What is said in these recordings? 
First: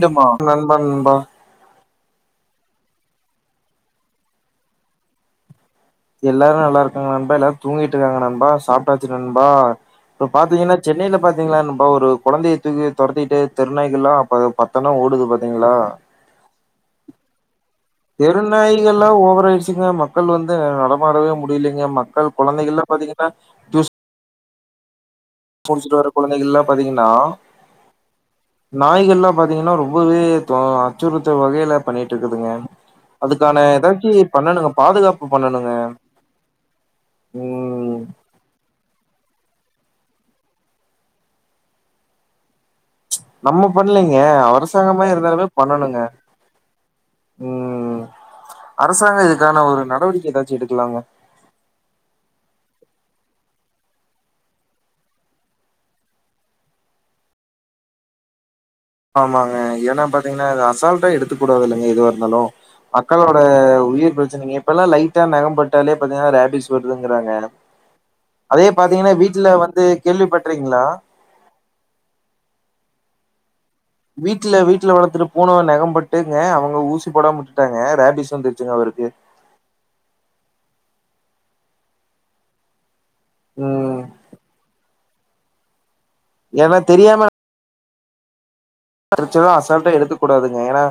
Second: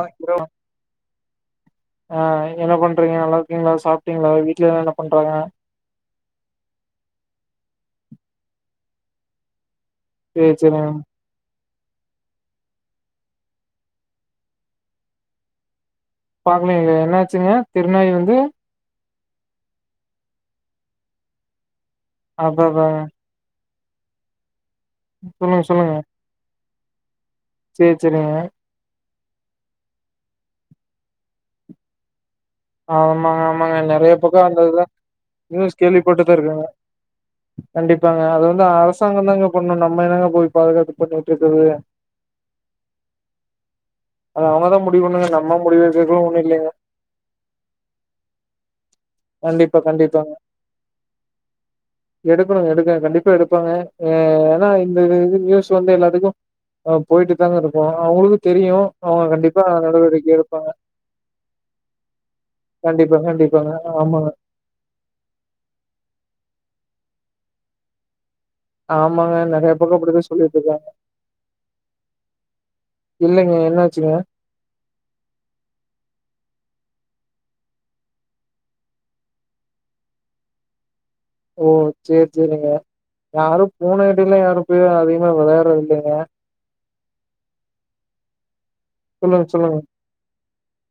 ஆ மா ப்ரோ நண்பா நண்பா ஆ என்ன பண்றீங்க நல்லா இருக்கீங்களா சாப்ட்டீங்களா வீட்லல்லா என்ன பண்றாங்க எல்லாரு நல்லா இருக்காங்க நண்பா எல்லாரு தூங்கிட்டு இருக்காங்க நண்பா சாப்ட்டாச்சு நண்பா இப்ப சேரி பாத்தீங்ன்னா சேரிங்க சென்னைல பாத் தீங்கனா இப்ப ஒரு கொழந்தைய தூக்கி துரத்திட்டு தெருநாய்கல்லா அப்பபத்தனா ஓடுது பாத்தீங்களா பாக்கலைங்ளே என்னாச்சுங்க திருநாய் வந்து பெருநாய்கல்லா ஓவராயிடுச்சுங்க மக்கள் வந்து நடமாடவே முடியலங்க மக்கள் மக்கள் கொழந்தைகள்லா அடடடங்க பாத்தீங்ன்னா சொல்லுங்க முடிச்சுட் வர்ற கொழந்தைகல்லா பாத்தீங்ன்னா சேர் செரிங்க நாய்கள்ல்லா பாத்தீங்ன்னா ரொம்பவே தோ அச்சுறுத்த வகைல பண்ணிட்டுருக்குதுங்க ஆமாங்க ஆமாங்க நெறய பக்கோ அந்த இதுதா பாதுகாப்பு பண்ணணுங்க நியூஸ் கேள்விப்பட்டுதா இருக்காங்க ம் கண்டிப் அதாங்க அதவந்து அரசாங்கோதாங்க பண்ணு நம்ம என்னங்க போயி பாதுகாப்பு பண்ணிட்டுயிருக்கறது நம்ம பண்லீங்க அது அவங்கதா முடிவு அரசாங்கமே பண்ணுங்க இருந்தாலுமே நம்ம முடிவு பண்ணணுங்க எடுக்கறதுக்குலா ஒண்ணு இல்லைங்க ம் அரசாங்கோ இதுக்கான கண்டிப்பா ஒரு நடவடிக்க ஏதாச்சு எடுக்கலாங்க எடுக்கணு எடுக்க கண்டிப்பா எடுப்பாங்க எ ஏனா இந்த இது நியூஸ் வந்து எல்லாத்துக்கு அ போயிட்டு தாங்க இருக்கோ அவுங்ளுக்கு தெரியு அவங்க ஆமாங்க கண்டிப்பா ஏனா நடவடிக்கை பாத்தீங்ன்னா எடுப்பாங்க இத அசால்ட்டா எடுத்துக்க கூடாதுலங்க எதுவாயிருந்தாலு கண்டிப்பா, மக்களோட கண்டிப்பாங்க. உயிர் ஆமாங்க, பிரச்சனையே இப்பெல்லா லைட்டா நெகம்பட்டாலே பாத்தீங்ன்னா ரேபிஸ் வருதுங்கிறாங்க அதே பாத்தீங்கன்னா ஆமாங்க. வீட்ல நெறைய வந்து பக்கம் கேள்வி அப்படிதான் பட்றீக்கிங்களா சொல்லிட்டுருக்காங்க. இல்லைங்க என்னாச்சுங்க வீட்ல வீட்ல வளர்த்துட்டு பூன நெகம்பட்டுங்க அவுங்க ஊசிபோடாம உட்டுட்டாங்க ரேபிஸ் வந்துருச்சுங்க அவுருக்கு ஓ செர் செரிங்க யாரு பூன ம் கிட்டல்லா யாரும்போய் அதிகமா விளையாட்றது இல்லைங்க ஏன்னா தெரியாம சொல்லுங்க, பிரச்சனலா சொல்லுங்க. அசல்டா எடுத்துக் கூடாதுங்க ஏன்னா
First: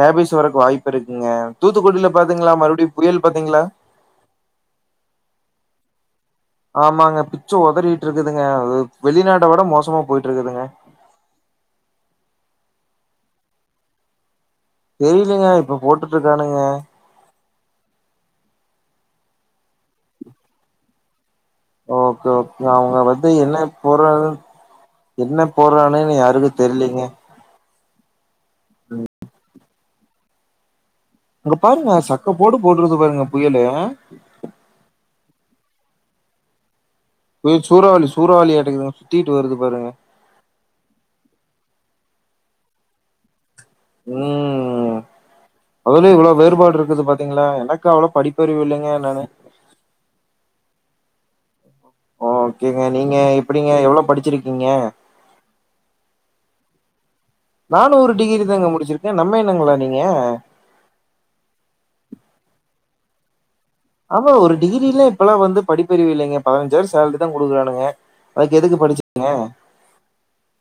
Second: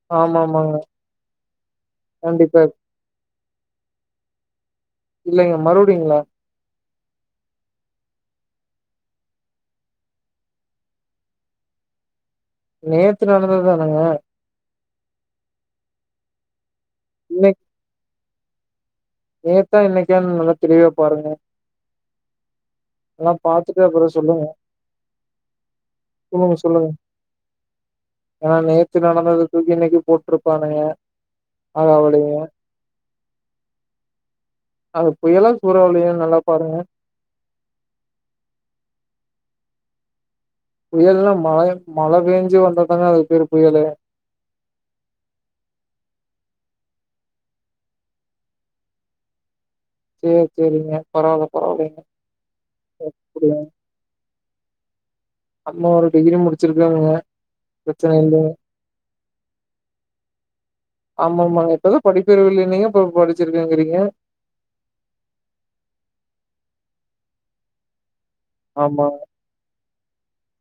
ரேபிஸ் வர்ரக்கு ஆமாமாங்க. வாய்ப்புயிருக்குங்க தூத்துக்குடியில பாத்தீங்ளா கண்டிப்பா. மறுபடியு புயல் பாத்தீங்ளா இல்லைங்க மறுபுடிங்ளா ஆமாங்க பிச்சு உதறிட்டுயிருக்குதுங்க வெளிநாட்ட விட மோசமா போயிட்டு இருக்குதுங்க நேத்து நடந்ததுதானுங்க தெரிலைங்க இப்ப போட்டுட்டு இருக்கானுங்க இன்னைக் நேத்தா இன்னைக்கான்னு நல்லா தெளிவா பாருங்க ஓகே ஓகே அவுங்க வந்து எல்லாம் என்ன பாத்துட்டு அப்புறம் போறா சொல்லுங்க. என்ன போறான்னே இன்னு யாருக்கு சொல்லுங்க, சொல்லுங்க. தெரிலீங்க ஏன்னா நேத்து நடந்தது தூக்கி இன்னைக்கி போட்ருப்பானுங்க அங்க பாருங்க சக்க போடு போட்ருதுபாருங்க புயலு அது புயலா சூறாவளியான்னு நல்லா பாருங்க சூறாவளி சூறாவளியாட்டகுதுங்க சுத்திட்டு வருது பாருங்க புயல்னா மாய மழ பேஞ்சு வந்ததாங்க அதுக்கு பேர் புயலு ம் அதுல இவ்ளோ வேறுபாடுயிருக்குது பாத்தீங்ளா எனக்கு அவ்ளோ படிப்பறி இல்லங்க நானு செர் செரிங்க பரவாயில்ல பரவாயில்லைங்க ஓகேங்க நீங்க எப்டிங்க எவ்ளோ படிச்சிருக்கீங்க அம்மா ஒரு டிகிரி முடிச்சிருக்காங்க பிரச்சனயில்லைங்க எ நம்ம இனங்களா நீங்க ஆமா ஆமா இப்பதாங்க படிப்பறிவு இல்ல நீங்க இப்ப படிச்சிருக்கங்கிறீங்க ஒரு டிகிரிலா இப்பெல்லா வந்து படிப்பறிவு இல்லைங்க பதினஞ்சாயிரோ சேலரிதா குடுக்குறானுங்க அதுக்கு எதுக்கு ஆமா படிச்சிங்க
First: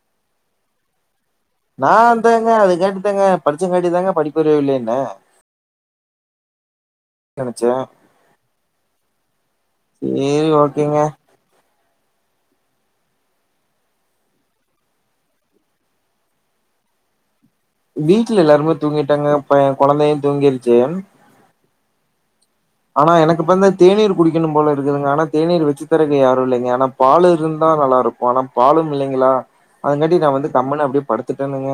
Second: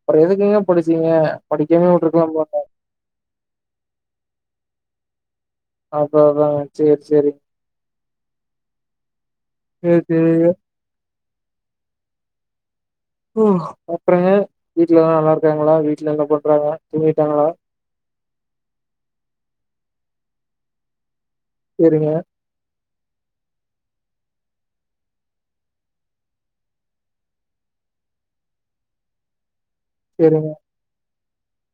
அப்றோ எதுக்குங்க படிச்சீங்க படிக்காமே நா விட்ருக்கலாம்ல அத்தாங்க அதுகாட்டிதாங்க படிச்சங்காட்டிதாங்க படிப்பறிவு இல்லைன்ன அதா அதாங்க செர் செரி நெனச்சேன் செர் செரிங்க கிங்க ம் அப்றோங்க வீட்ல எல்லா நல்லாயிருக்காங்ளா வீட்ல என்ன பண்றாங்க தூங்கிட்டாங்ளா வீட்ல எல்லாருமே தூங்கிட்டாங்க பய கொழந்தையு தூங்கிருச்சு செரிங்க ஆனா எனக்கு பந்து தேநீர் குடிக்கணும் போல இருக்குதுங்க ஆனா தேநீர் வச்சு தரக்கு யாரு இல்லைங்க ஆனா பாலு இருந்தா நல்லா இருக்கு ஆனா பாலும் இல்லைங்களா அதுங்காட்டி நா வந்து சேரிங்க கம்மன்னு அப்டியே படுத்துட்டோனுங்க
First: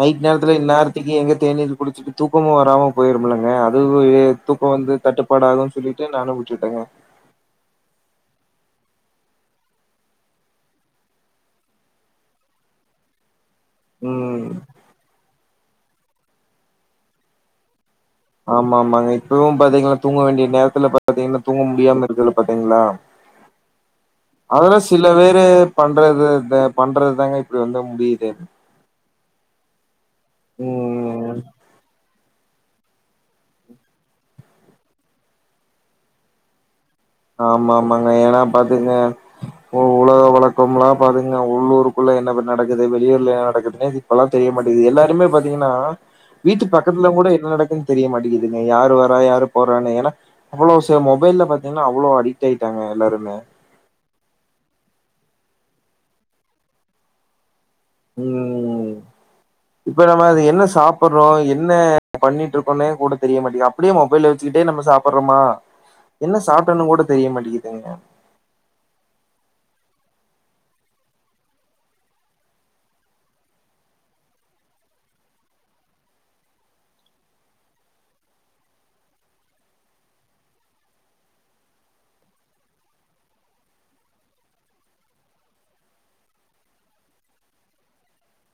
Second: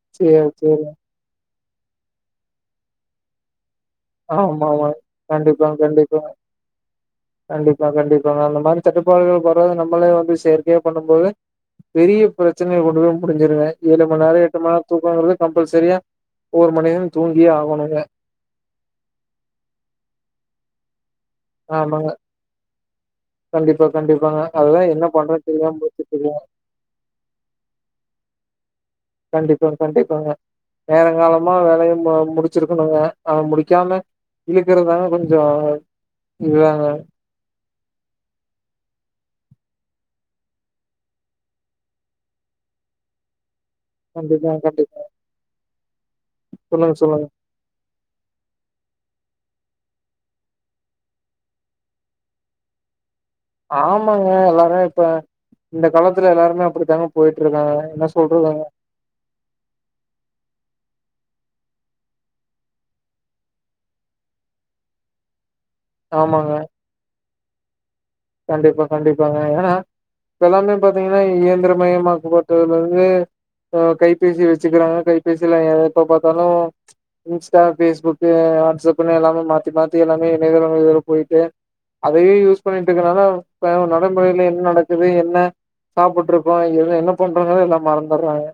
நைட் சேரி நேரத்துல சேரி இந்நேரத்திக்கு எங்க தேநீர் குடிச்சுட்டு தூக்கமு வராம போயிரும்லங்க அதுவு தூக்கோ ஆமாம்மா வந்து தட்டுப்பாடாகுன்னு கண்டிப்பாங் சொல்லிட்டு கண்டிப்பாங்க நானு விட்டுட்டேங்க கண்டிப்பா கண்டிப்பாங்க அந்த மாரி தட்டுப்பாடுகள் வரது நம்மளே வந்து செயற்கையா பண்ணும்போது பெரிய பிரச்சனைல கொண்டு போய் முடிஞ்சிருங்க ஏழு மண்நேரோ ம் எட்டு மண்நேரோ தூக்கங்கறது கம்பல் சரியா ஒரு மண்நேரோ தூங்கியே ஆகணுங்க ஆமா ஆமாங்க இப்பவு பாத்தீங்கன்னா தூங்க வேண்டிய நேரத்துல பாத்தீங்கன்னா தூங்க முடியாம ஆமாங்க. இருக்குதுல பாத்தீங்ளா கண்டிப்பா, கண்டிப்பாங்க. அதுல அதுதான் என்ன சில பேரு பண்றதுன்னு தெரியாம பண்றது முழிச்சுட்ருக்கேங்க. இந்த பண்றது தாங்க இப்டி வந்து முடியுது கண்டிப்பா கண்டிப்பாங்க ம் நேரங்காலமா வேலைய முடிச் சிருக்கணுங்க அத முடிக்காம இழுக்கறதாக கொஞ்சோ இதுதாங்க ஆமா ஆமாங்க ஏன்னா பாத்துங்க உலக வழக்கம்ல்லா பாத்துங்க உள்ளூருக்குள்ள என்ன நடக்குது வெளியூர்ல என்ன நடக்குதுன்னே இப்பல்லா தெரிய கண்டிப்பாங்க, மாட்டேங்குது கண்டிப்பா. எல்லாருமே பாத்தீங்கன்னா வீட்டு சொல்லுங்க, பக்கத்துல சொல்லுங்க. கூட என்ன நடக்கு தெரிய மாட்டிங்கிதுங்க யாரு வரா யாரு போறானு ஏனா அவ்ளோ மொபைல்ல பாத் ஏன்னா அவ்ளோ அடிக்ட் ஆயிட்டாங்க எல்லாருமே ஆமாங்க எல்லாருமே இப்ப இந்த காலத்துல எல்லாருமே அப்படித்தாங்க போயிட்டு இருக்காங்க என்ன சொல்றதுதாங்க ம் இப்ப நம்ம அது என்ன சாப்பறோ என்ன பண்ணிட்டு இருக்கோனே கூட தெரிய மாட்டிகுது அப்டியே மொபைல் வச்சுட்டே நம்ம சாப்பறமா என்ன ஆமாங்க. சாப்ட்டன்னு கூட தெரிய மாட்டிகிதுங்க கண்டிப்பா கண்டிப்பாங்க ஏன்னா இப்ப எல்லாமே பாத்தீங்கன்னா இயந்திரமயமாக்கப்பட்டதுல இருந்து அ கைபேசி வெச்சுக்கிறாங்க கைபேசிலா எப்ப பாத்தாலு இன்ஸ்டா பேஸ்புக் வாட்ஸ்அப்ன்னு எல்லாமே மாத்தி மாத்தி எல்லாமே இணையதள வழில போயிட்டு அதையே யூஸ் பண்ணிட்டு இருக்கரனால இப்ப நடைமுறையில என்ன நடக்குது என்ன சாப்டுட்டு இருக்கோ இங்க என்ன பண்றோங்கிறதே எல்லா மறந்துறாங்க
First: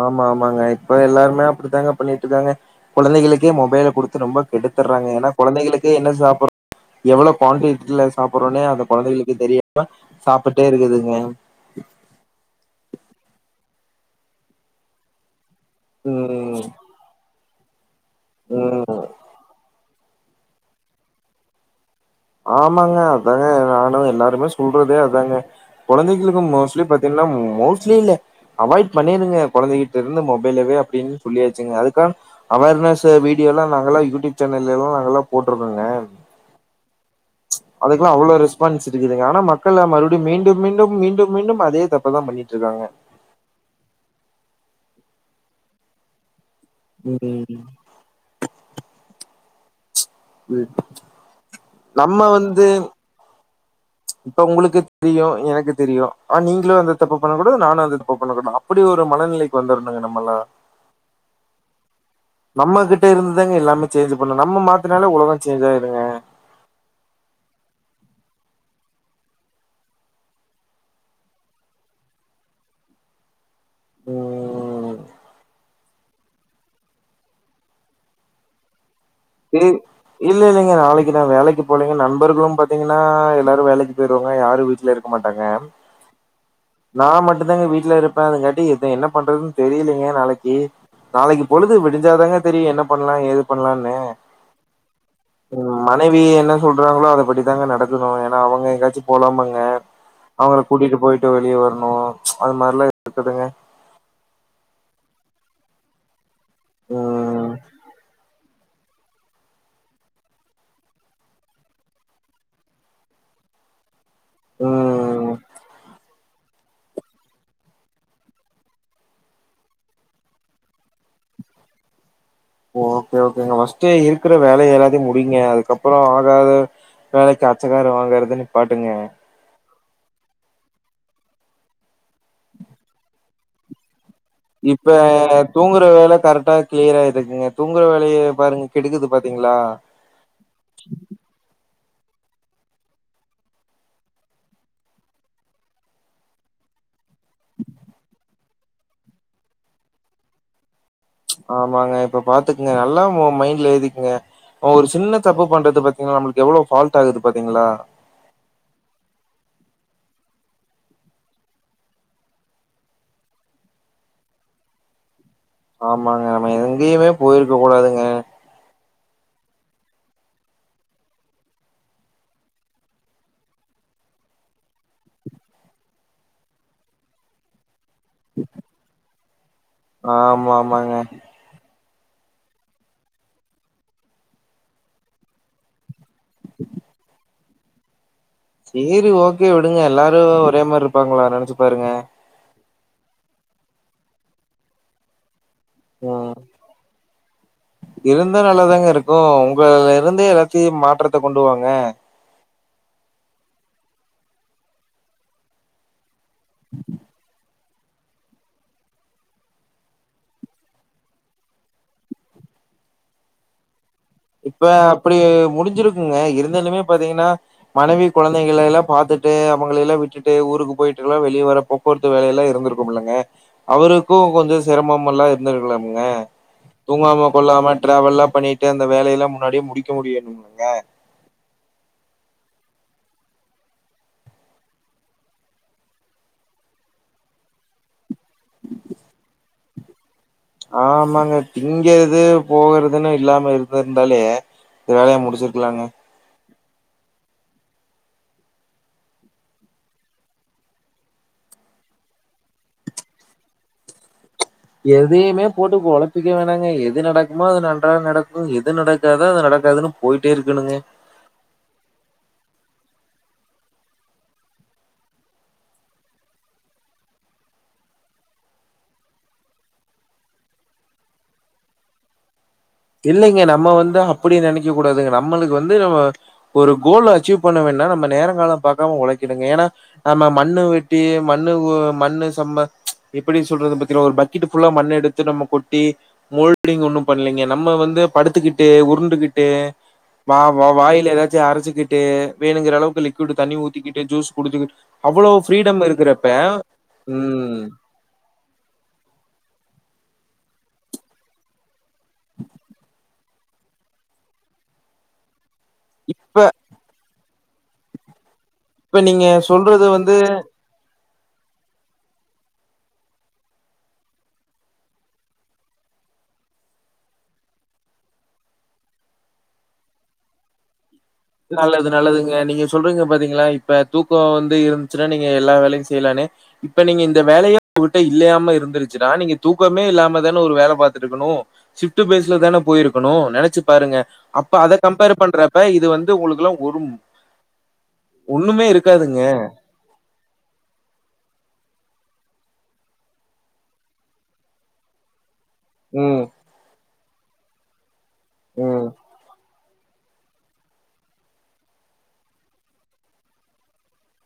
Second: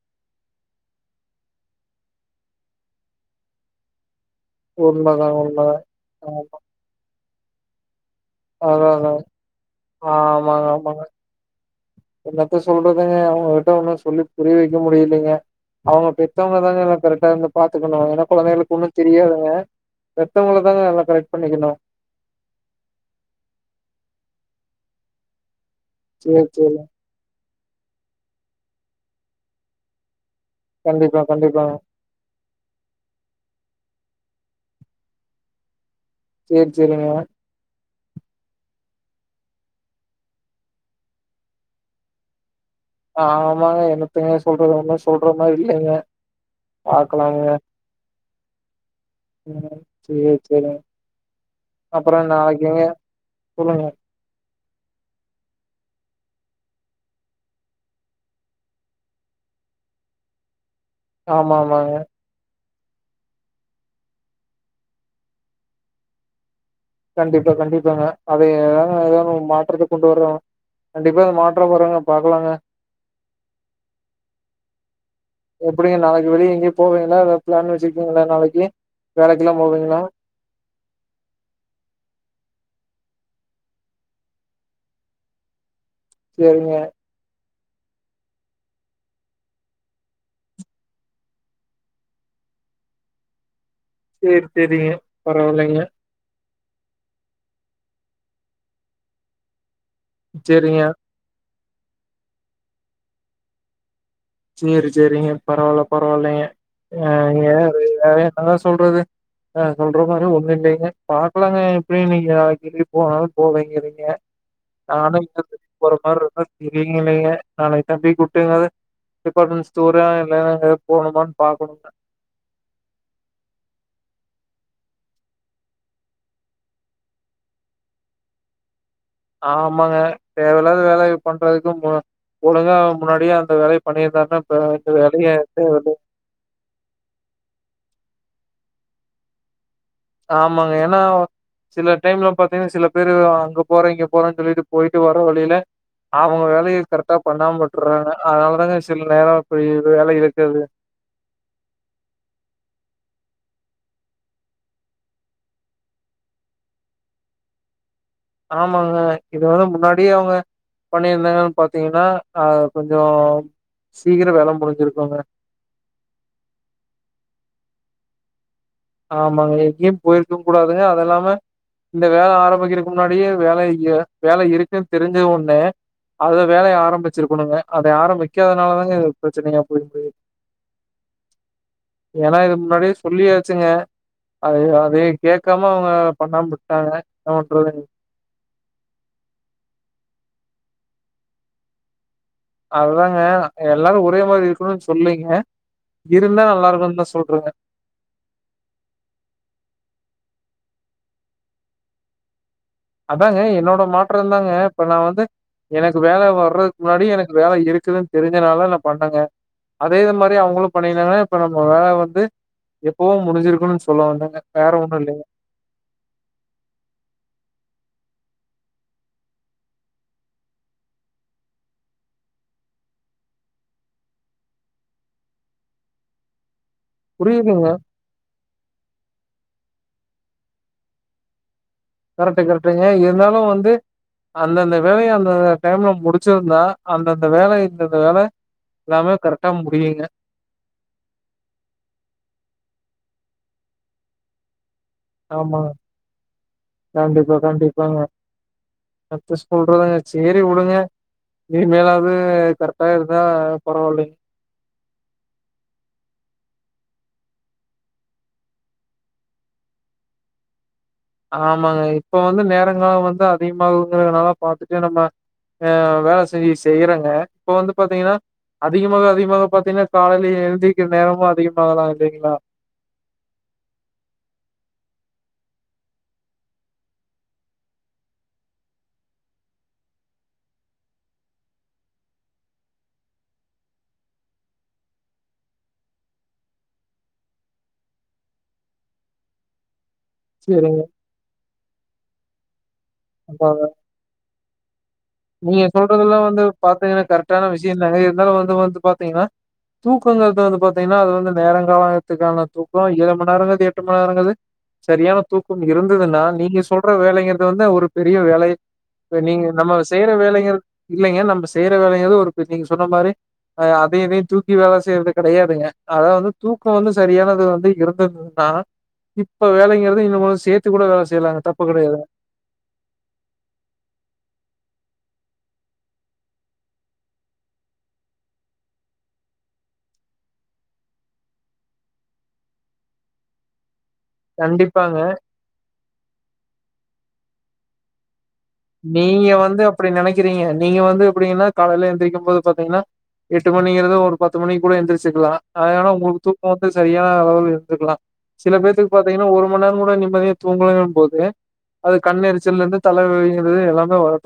ஆமா ஆமாங்க இப்ப எல்லாருமே அப்படித்தாங்க பண்ணிட்டு இருக்காங்க கொழந்தைகளுக்கே மொபைலா குடுத்து ரொம்ப கெடுத்துறாங்க ஏன்னா உண்மதாங்க உண்மதா கொழந்தைகளுக்கு என்ன ஆ சாப்ப எவ்ளோ குவான்டிட்டில சாப்பறோனே அத அதா அதா கொழந்தைகளுக்கு தெரியாம சாப்டுடே ஆமாங்க ஆமாங்க இருக்குதுங்க என்னத்த சொல்றதுங்க அவங்ககிட்ட ஒன்னு சொல்லி புரிய வெக்க முடியலைங்க அவங்க பெ ம் பெத்தவங்கதாங்க எல்லா கரெக்டா இருந்து பாத்துக்கணு ஏன்னா கொழந்தைகளுக்கு ம் ஒன்னு தெரியாதுங்க பெத்தவுங்களதாங்க நல்லா கரெக்ட் பண்ணிக்கணு ஆமாங்க அதாங்க நானு எல்லாருமே சொல்றதே அதாங்க கொழந்தைகளுக்கு சேரி சேரிங்க மோஸ்ட்லி பாத் தின்னா மோஸ்ட்லி இல்ல அவாய்ட் பண்ணிருங்க கொழந்தைகிட்ட இருந்து மொபைலவே அப்டின் கண்டிப்பா கண்டிப்பாங்க சொல்லியாச்சுங்க அது க அவர்னஸ் வீடியோலா நாங்களா யூட்டியூப் சேனல்லலா நாங்களா போட்ருந்தோங்க சேர் செரிங்க அதுக்கெல்லா அவ்ளோ ரெஸ்பான்ஸ் இருக்குதுங்க ஆனா மக்களா மறுபடியு மீண்டு மீண்டும் மீண்டும் மீண்டும் அதே தப்பதா பண்ணி ட்ருக்காங்க ஆமாங்க என்னத்துங்க சொல்றது ஒன்னு சொல்ற மாரி இல்லங்க பாக்கலாங்க ம் ம் செரி செரி நம்ம அப்பறோ வந்து நாளைக்குங்க சொல்லுங்க இப்ப உங்குளுக்கு தெரியு எனக்கு தெரியு ஆனா நீங்களு அந்த தப்ப பண்ணக்கூடாது நானும் அந்த தப்ப பண்ணக்கூடா அப்படி ஒரு மனநிலைக்கு வந்துரணுங்க நம்மல்லா ஆமா ஆமாங்க நம்ம கிட்ட இருந்துதாங்க எல்லாமே சேஞ்ச் பண்ணு நம்ம மாத்துனாலே உலக சேஞ் ஆயிருங்க கண்டிப்பா கண்டிப்பாங்க அதையேதாங்க ஒரு மாற்றத்த கொண்டுவரனு வர்றாங்க கண்டிப்பா இந்த மாற்றம் வருங்க பாக்கலாங்க ம் எப்பிடிங்க நாளைக்கு வெளிய எங்கேயு போவீங்களா அத பிளான் வெச்சுருக்கீங்ளா நாளைக்கு வேலைக்கெல்லா இ போவீங்ளா இல்ல இல்லங்க நாளைக்கு நான் வேலைக்கு போலீங்க நண்பர்களும் பாத்தீங்கன்னா எல்லாரு வேலைக்கு போயிருவாங்க யாரும் வீட்ல இருக் மாட்டாங்க சேரிங்க நா மட்டுந்தாங்க வீட்ல இருப்பே அதுங்காட்டி இது என்ன பண்றதுன்னு தெரியலங்க நாளைக்கி நாளைக்கி பொழுது விடிஞ்சாதாங்க தெரியு என்ன பண்ணலா ஏது பண்லான்னு சேர் சேரிங்க பரவால்லைங்க ம் மனைவி என்ன சொல்றாங்களோ அத படித்தாங்க நடக்கணு ஏன்னா அவங்க எங்கயாச்சும் போலாம் பாங்க அவங்கள சரிங்க. கூட்டிட்டு போயிட்டு வெளிய வரணு அது மாறில்லா இருக்குதுங்க சேரி சேரிங்க பரவால்ல பரவால்லைங்க ஏங்க ம் அது [unintelligible] என்னதா சொல்றது ஆ சொல்ற மாறி ஒண்ணு இல்லங்க பாக்கலாங்க எப்டியு இன்னிக்கு வேலக்கி கீது போனாலு போவ நீங்க இருங்க நானு ம் இங்க இருந்து [unintelligible] இருந்தா [unintelligible] டிபார்ட்மெண்ட் ஸ்டோரா இல்லன்னா எதோ போனுமான்னு பாக்கணுங்க ஓக்கே ஓக்கேங்க ஃபர்ஸ்ட்டே இருக்கிற வேலைய எல்லாத்தையு முடிங்க அதுக்கப்றோ ஆகாது வேலைக்கு அச்சக்காரோ வாங்கறத நிப்பாட்டுங்க ஆமாங்க தேவையில்லாத வேலைய பண்றதுக்கும் ஒழுங்கா முன்னாடியே அந்த வேலைய பண்ணியிருந்தா தா இப்ப தூங்குற வேலை கரெட்டா கிளியரா இருக்குங்க தூங்குற வேலயை பாருங்க கெடுக்குது பாத்தீங்ளா ஆமாங்க என்னா சில டைம்ல பாத்தீங்கன்னா சில பேரு அங்க போறே இங்க போறேன்னு சொல்லிட்டு போயிட்டு வர வழியில அவங்க வேலய கரெக்டா பண்ணாம விட்டற்றாங்க அதனாலதாங்க சில நேரோ இப்டி வேலை இழுக்கறது ஆமாங்க இப்ப பாத்துக்குங்க நல்லா மைண்ட்ல ஏத்திக்குங்க ஒரு சின்ன தப்பு பண்றது பாத்தீங்களா நம்மளுக்கு எவ்ளோ ஃபால்ட் ஆகுது பாத்தீங்ளா ஆமாங்க இது வந்து முன்னாடியே அவங்க பண்ணியிருந்தாங்களான்னு பாத்தீங்கன்னா அ கொஞ்சோ சீக்கிர வேலை முடிஞ்சிருக்குங்க ஆமாங்க நம்ம எங்கயுமே போயிருக்க கூடாதுங்க ஆமாங்க எங்கையு போயிருக்கவு கூடாதுங்க அத இல்லாம இந்த வேலை ஆரம்பிக்கிறதுக்கு முன்னாடியே வேலை வேலை இருக்குன்னு தெரிஞ்சது ஒன்னு அத வேலையை ஆரம்பிச்சிருக்கணுங்க அதை ஆரம்பிக் பிக்காதனால தாங்க இது பிரச்சனையா போய்டுது ஆமா ஆமாங்க ஏன்னா இது முன்னாடியே சொல்லியாச் ச்சுங்க அத அதையு கேட்காம அவங்க பண்ணாம விட்டாங்க என்ன பண்றதுங் சேரி ஓகே விடுங்க எல்லாரு ஒரே மாறி இருப்பாங்ளா நெனச்சு பாருங்க அதாங்க எல்லாரு ஒரே மாறி இருக்கணுன்னு சொல்லீங்க ம் இருந்தா நல்லா இருக்கும் தான் சொல்றேங்க இருந்தா நல்லாதாங்க இருக்கும் உங்க இருந்தே எல்லாத்தையு மாற்றத்தகொண்டுவாங்க அத்தாங்க என்னோட மாற்றோ தாங்க இப்ப நா வந்து எனக்கு வேலை வர்றதுக்கு முன்னாடி எனக்கு வேலை இருக்குதுன்னு தெரிஞ்சனால நா பண்ணங்க அதே இது மாறி அவங்களு பண்ணீயிருந்தாங்கன்னா இப்ப நம்ம நம்ம வேலை வந்து எப்பவோ முடிஞ்சிருக்கணும்னு சொல்ல வந்தே இப்ப அப்டி முடிஞ்சிருக்குங்க இருந்தாலுமே பாத்தீங்கன்னா மனைவி குழந்தைங்கள எல்லாம் பாத்துட்டு அவங்கள எல்லா விட்டுட்டு ஊருக்கு போயிட்டு எல்லா வெளிய வரப்போ பொறுத்த வேலை எல்லா இருந்திருக்குமில்லங்க அவருக்கு கொஞ்சோ சிரமம் எல்லா இருந்திருக்கலாமாங்க தூங்காம புரியுதுங்க கொல்லாம டிராவல்லா பண்ணிட்டு அந்த வேலை எல்லா முன்னாடியே முடிக்க முடியணும் மில்லங்க கரெட்டு கரெக்டுங்க இருந்தாலு வந்து அந்தந்த வேலைய அந்தந்த டைம்ல முடிச்சிருந்தா அந்தந்த வேலை இந்தந்த வேலை எல்லாமே கரெக்டா முடியுங்க ஆமாங்க திங்கெது போகுறதுன்னு இல்லாம இருந்துருந்தாலே ஆமா கண்டிப்பா கண்டிப்பாங்க ஃபஸ்ட்டு சொல்றதாங்க சேரி விடுங்க இன்மேலாது கரெட்டா இருந்தா பரவால்லெங்கெ எதையுமே போட்டு கொழப்பிக்க வேணாங்க எது நடக்குமோ அது நன்றாக நடக்கு எது நடக்காதொ அது நடக்காதுன்னு போயிட்டே இருக்கணுங்க ஆமாங்க இப்ப வந்து நேரங் காலொ வந்தா அதிகமாகுங்குறனால பாத்துட்டு நம்ம அ வேல செய்யி செய்யறங்க இப்ப வந்து பாத்திங்கன்னா அதிகமாக அதிகமாக பாத்திங்கன்னா காலைல எழுந்திக்ற நேரமு அதிகமாக தா ஆகுதுங்ளா இல்லைங்க நம்ம வந்து அப்புடி நெனைக்க கூடாதுங்க நம்மளுக்கு வந்து நம்ம ஒரு கோல்ல அச்சீவ் பண்ண வேனுன்னா நம்ம நேரங்காலொ பாக்காம ஒழைக்கனுங்க ஏன்னா நம்ம மண்ணு வெட்டி மண்ணு ஓ மண்ணு சம்ம எப்புடி சொல்றது [unintelligible] ஒரு பக்கெட்டு ஃபுல்லா மண்ணு எடுத்து து நம்ம கொட்டி மோல்டிங் ஒன்னு பண்ணலெங்கெ நம்ம வந்து படுத்துக்கிட்டு உருண்டுகிட்டு வா வா சரிங்க. வாயில எதாச்சு அரச்சுக்கிட்டு ட்டு வேணுங்குற அளவுக்கு லிக்கூடு அதாங்க. தண்ணி ஊத்திகிட்டு ஜூஸ் குடுச்சுகிட் நீங்க சொல்றதுல்லா வந்து பாத்திங்கன்னா கரெக்டான ம் விஷ்யந்தாங்க இருந்தாலு வந்து வந்து பாத்திங்கன்னா தூக்கங்கிறது வந்து பாத்திங்கன்னா அது வந்து நேரொ காலத்துக்கான தூக்கொ ஏழு மணி நேரங்கது எட்டு மணி நேரங்கது சரியான தூக்கம் இருந்ததுன்னா இப்ப நீங்க சொல்ற வேலைங்கிறது வந்து ஒரு பெரிய வேலை இப்ப நீங்க சொல்றது வந்து இப்ப வேலைகள் இல்லைங்க நம்ம செய்யற வேலைகள் ஒரு பெ நீங்க சொல்ற மாரி அ அதையு இதையு தூக்கி வேல செய்யறது கெடையாதுங்க அதா வந்து தூக்கொ வந்து சரியானது வந்து இருந்தது ன்னா இப்ப வேலைங்குறது இன்னு கொஞ் சேத் து கூட வேல செய்லாங்க நல்லது நல்லது க நீங்க சொல்றெங்கெ பாத்திங்களா இப்ப தூக்கொ வந்து இருந்துச்சுன்னா நீங்க எல்லா வேலையு செய்யலானு இப்ப நீங்க இந்த வேலையே உங்கிட்ட இல்லையாம இருந்துருச்சுன்னா நீங்க தூக்கமே இல்லாம தானே ஒரு வேல பாத்துட்ருக்கணு சிஃப்டு பேஸுல தான போயிருக்கணு நெனச்சு பாருங்க அப்ப அத கண்டிப்பாங்க. கம்பேர் பண்றப்ப இது வந்து ஒங்ளுக்கெல்லா ஒரும் ஒன்னுமே இல் நீங்க வந்து அப்டி நெனக்கிறீங்க நீங்க வந்து எப்புடிங்னா காலைல எந்துரிக்கும் போது பாத்திங்ன்னா எட்டு மணிங்கிறது ஒரு பத்து மணி கூட எந்துருச்சுக்கலா அதனால உங்களுக்கு ம், தூக்கொ வந்து சரியான அளவு எடுத்துகலா சில ம். பேத்துக்கு பாத்திங்கன்னா ஒரு [unintelligible] நேரொங் கூட நிம்மதியா தூங்கனும் போது அது கண்ண எரிச்சல் இருந்து தலைவலி [unintelligible] எல்லாமே வரு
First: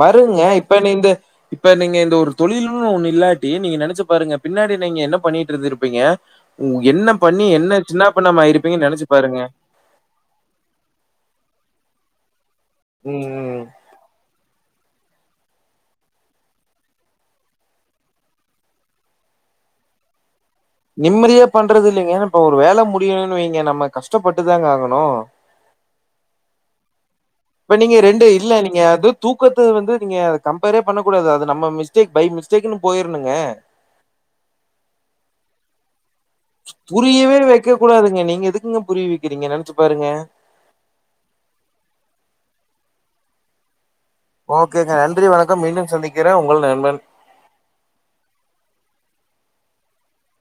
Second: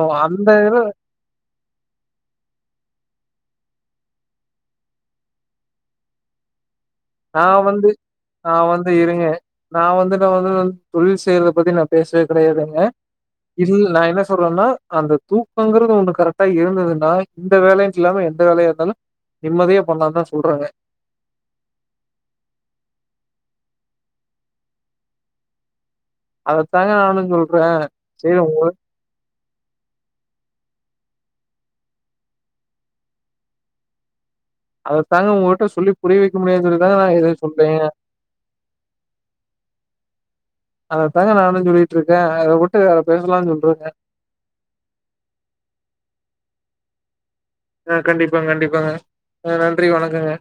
வருங்க இப்ப நிந்து இப்ப நீங்க இந்த ஒரு தொழிலுன்னு ஒன்னு இல்லாட்டி நீங்க நெனைச்சு பாருங்க பின்னாடி நீங்க என்ன பண்ணிட்டு இருந்துருப்பீங்க ம் என்ன பண்ணி நான் என்ன சின்னாபின்னமா ஆயிருப்பீங்கன்னு நெனைச்சு பாருங்க நா வந்துட்டு வந்து தொழில் செய்றத பத்தி நா பேசவே கெடையாதுங்க ம் ம். இல் நா என்ன சொல்றேன்னா அந்த தூக்கங்கிறது ஒன்னு கரெக்டா இருந்ததுன்னா இந்த வேலை இல்லாம எந்த வேலையா இருந்தாலு நிம்மதியா பண்லாந் தா சொல்றாங்க நிம்மதியா பண்றது இல்லைங்க இப்ப ஒரு வேலை முடியணுனு வைங்க நம்ம கஷ்டப்பட்டுதாங்க ஆகணு அதத்தாங்க நானு சொல் இப்ப நீங்க ரெண்டு இல்ல நீங்க அது தூக்கத்த வந்து நீங்க அத கம்பேரே பண்ணக்கூடாது அது நம்ம மிஸ்டேக் பை மிஸ்டேக்ன்னு போயிரணுங்க அதத்தாங்க உங்ககிட்ட சொல்லி புரிய வைக்க முயற் புரியவே வெக்க கூடாதுங்க நீங்க எதுக்குங்க புரிய வெக்கிறீங்க நெனச்சு பாருங்க அத தாங்க நானு சொல்லிட்டு இருக்க அத ஒட்டவே அத பேசலாம் சொல்றேங்க ஓகேங்க நன்றி வணக்கம் மீண்டும் சந்திக்கிற உங்கள் நண்பன் ஆ கண்டிப்பாங்க கண்டிப்பாங்க ஆ நன்றி வணக்கங்க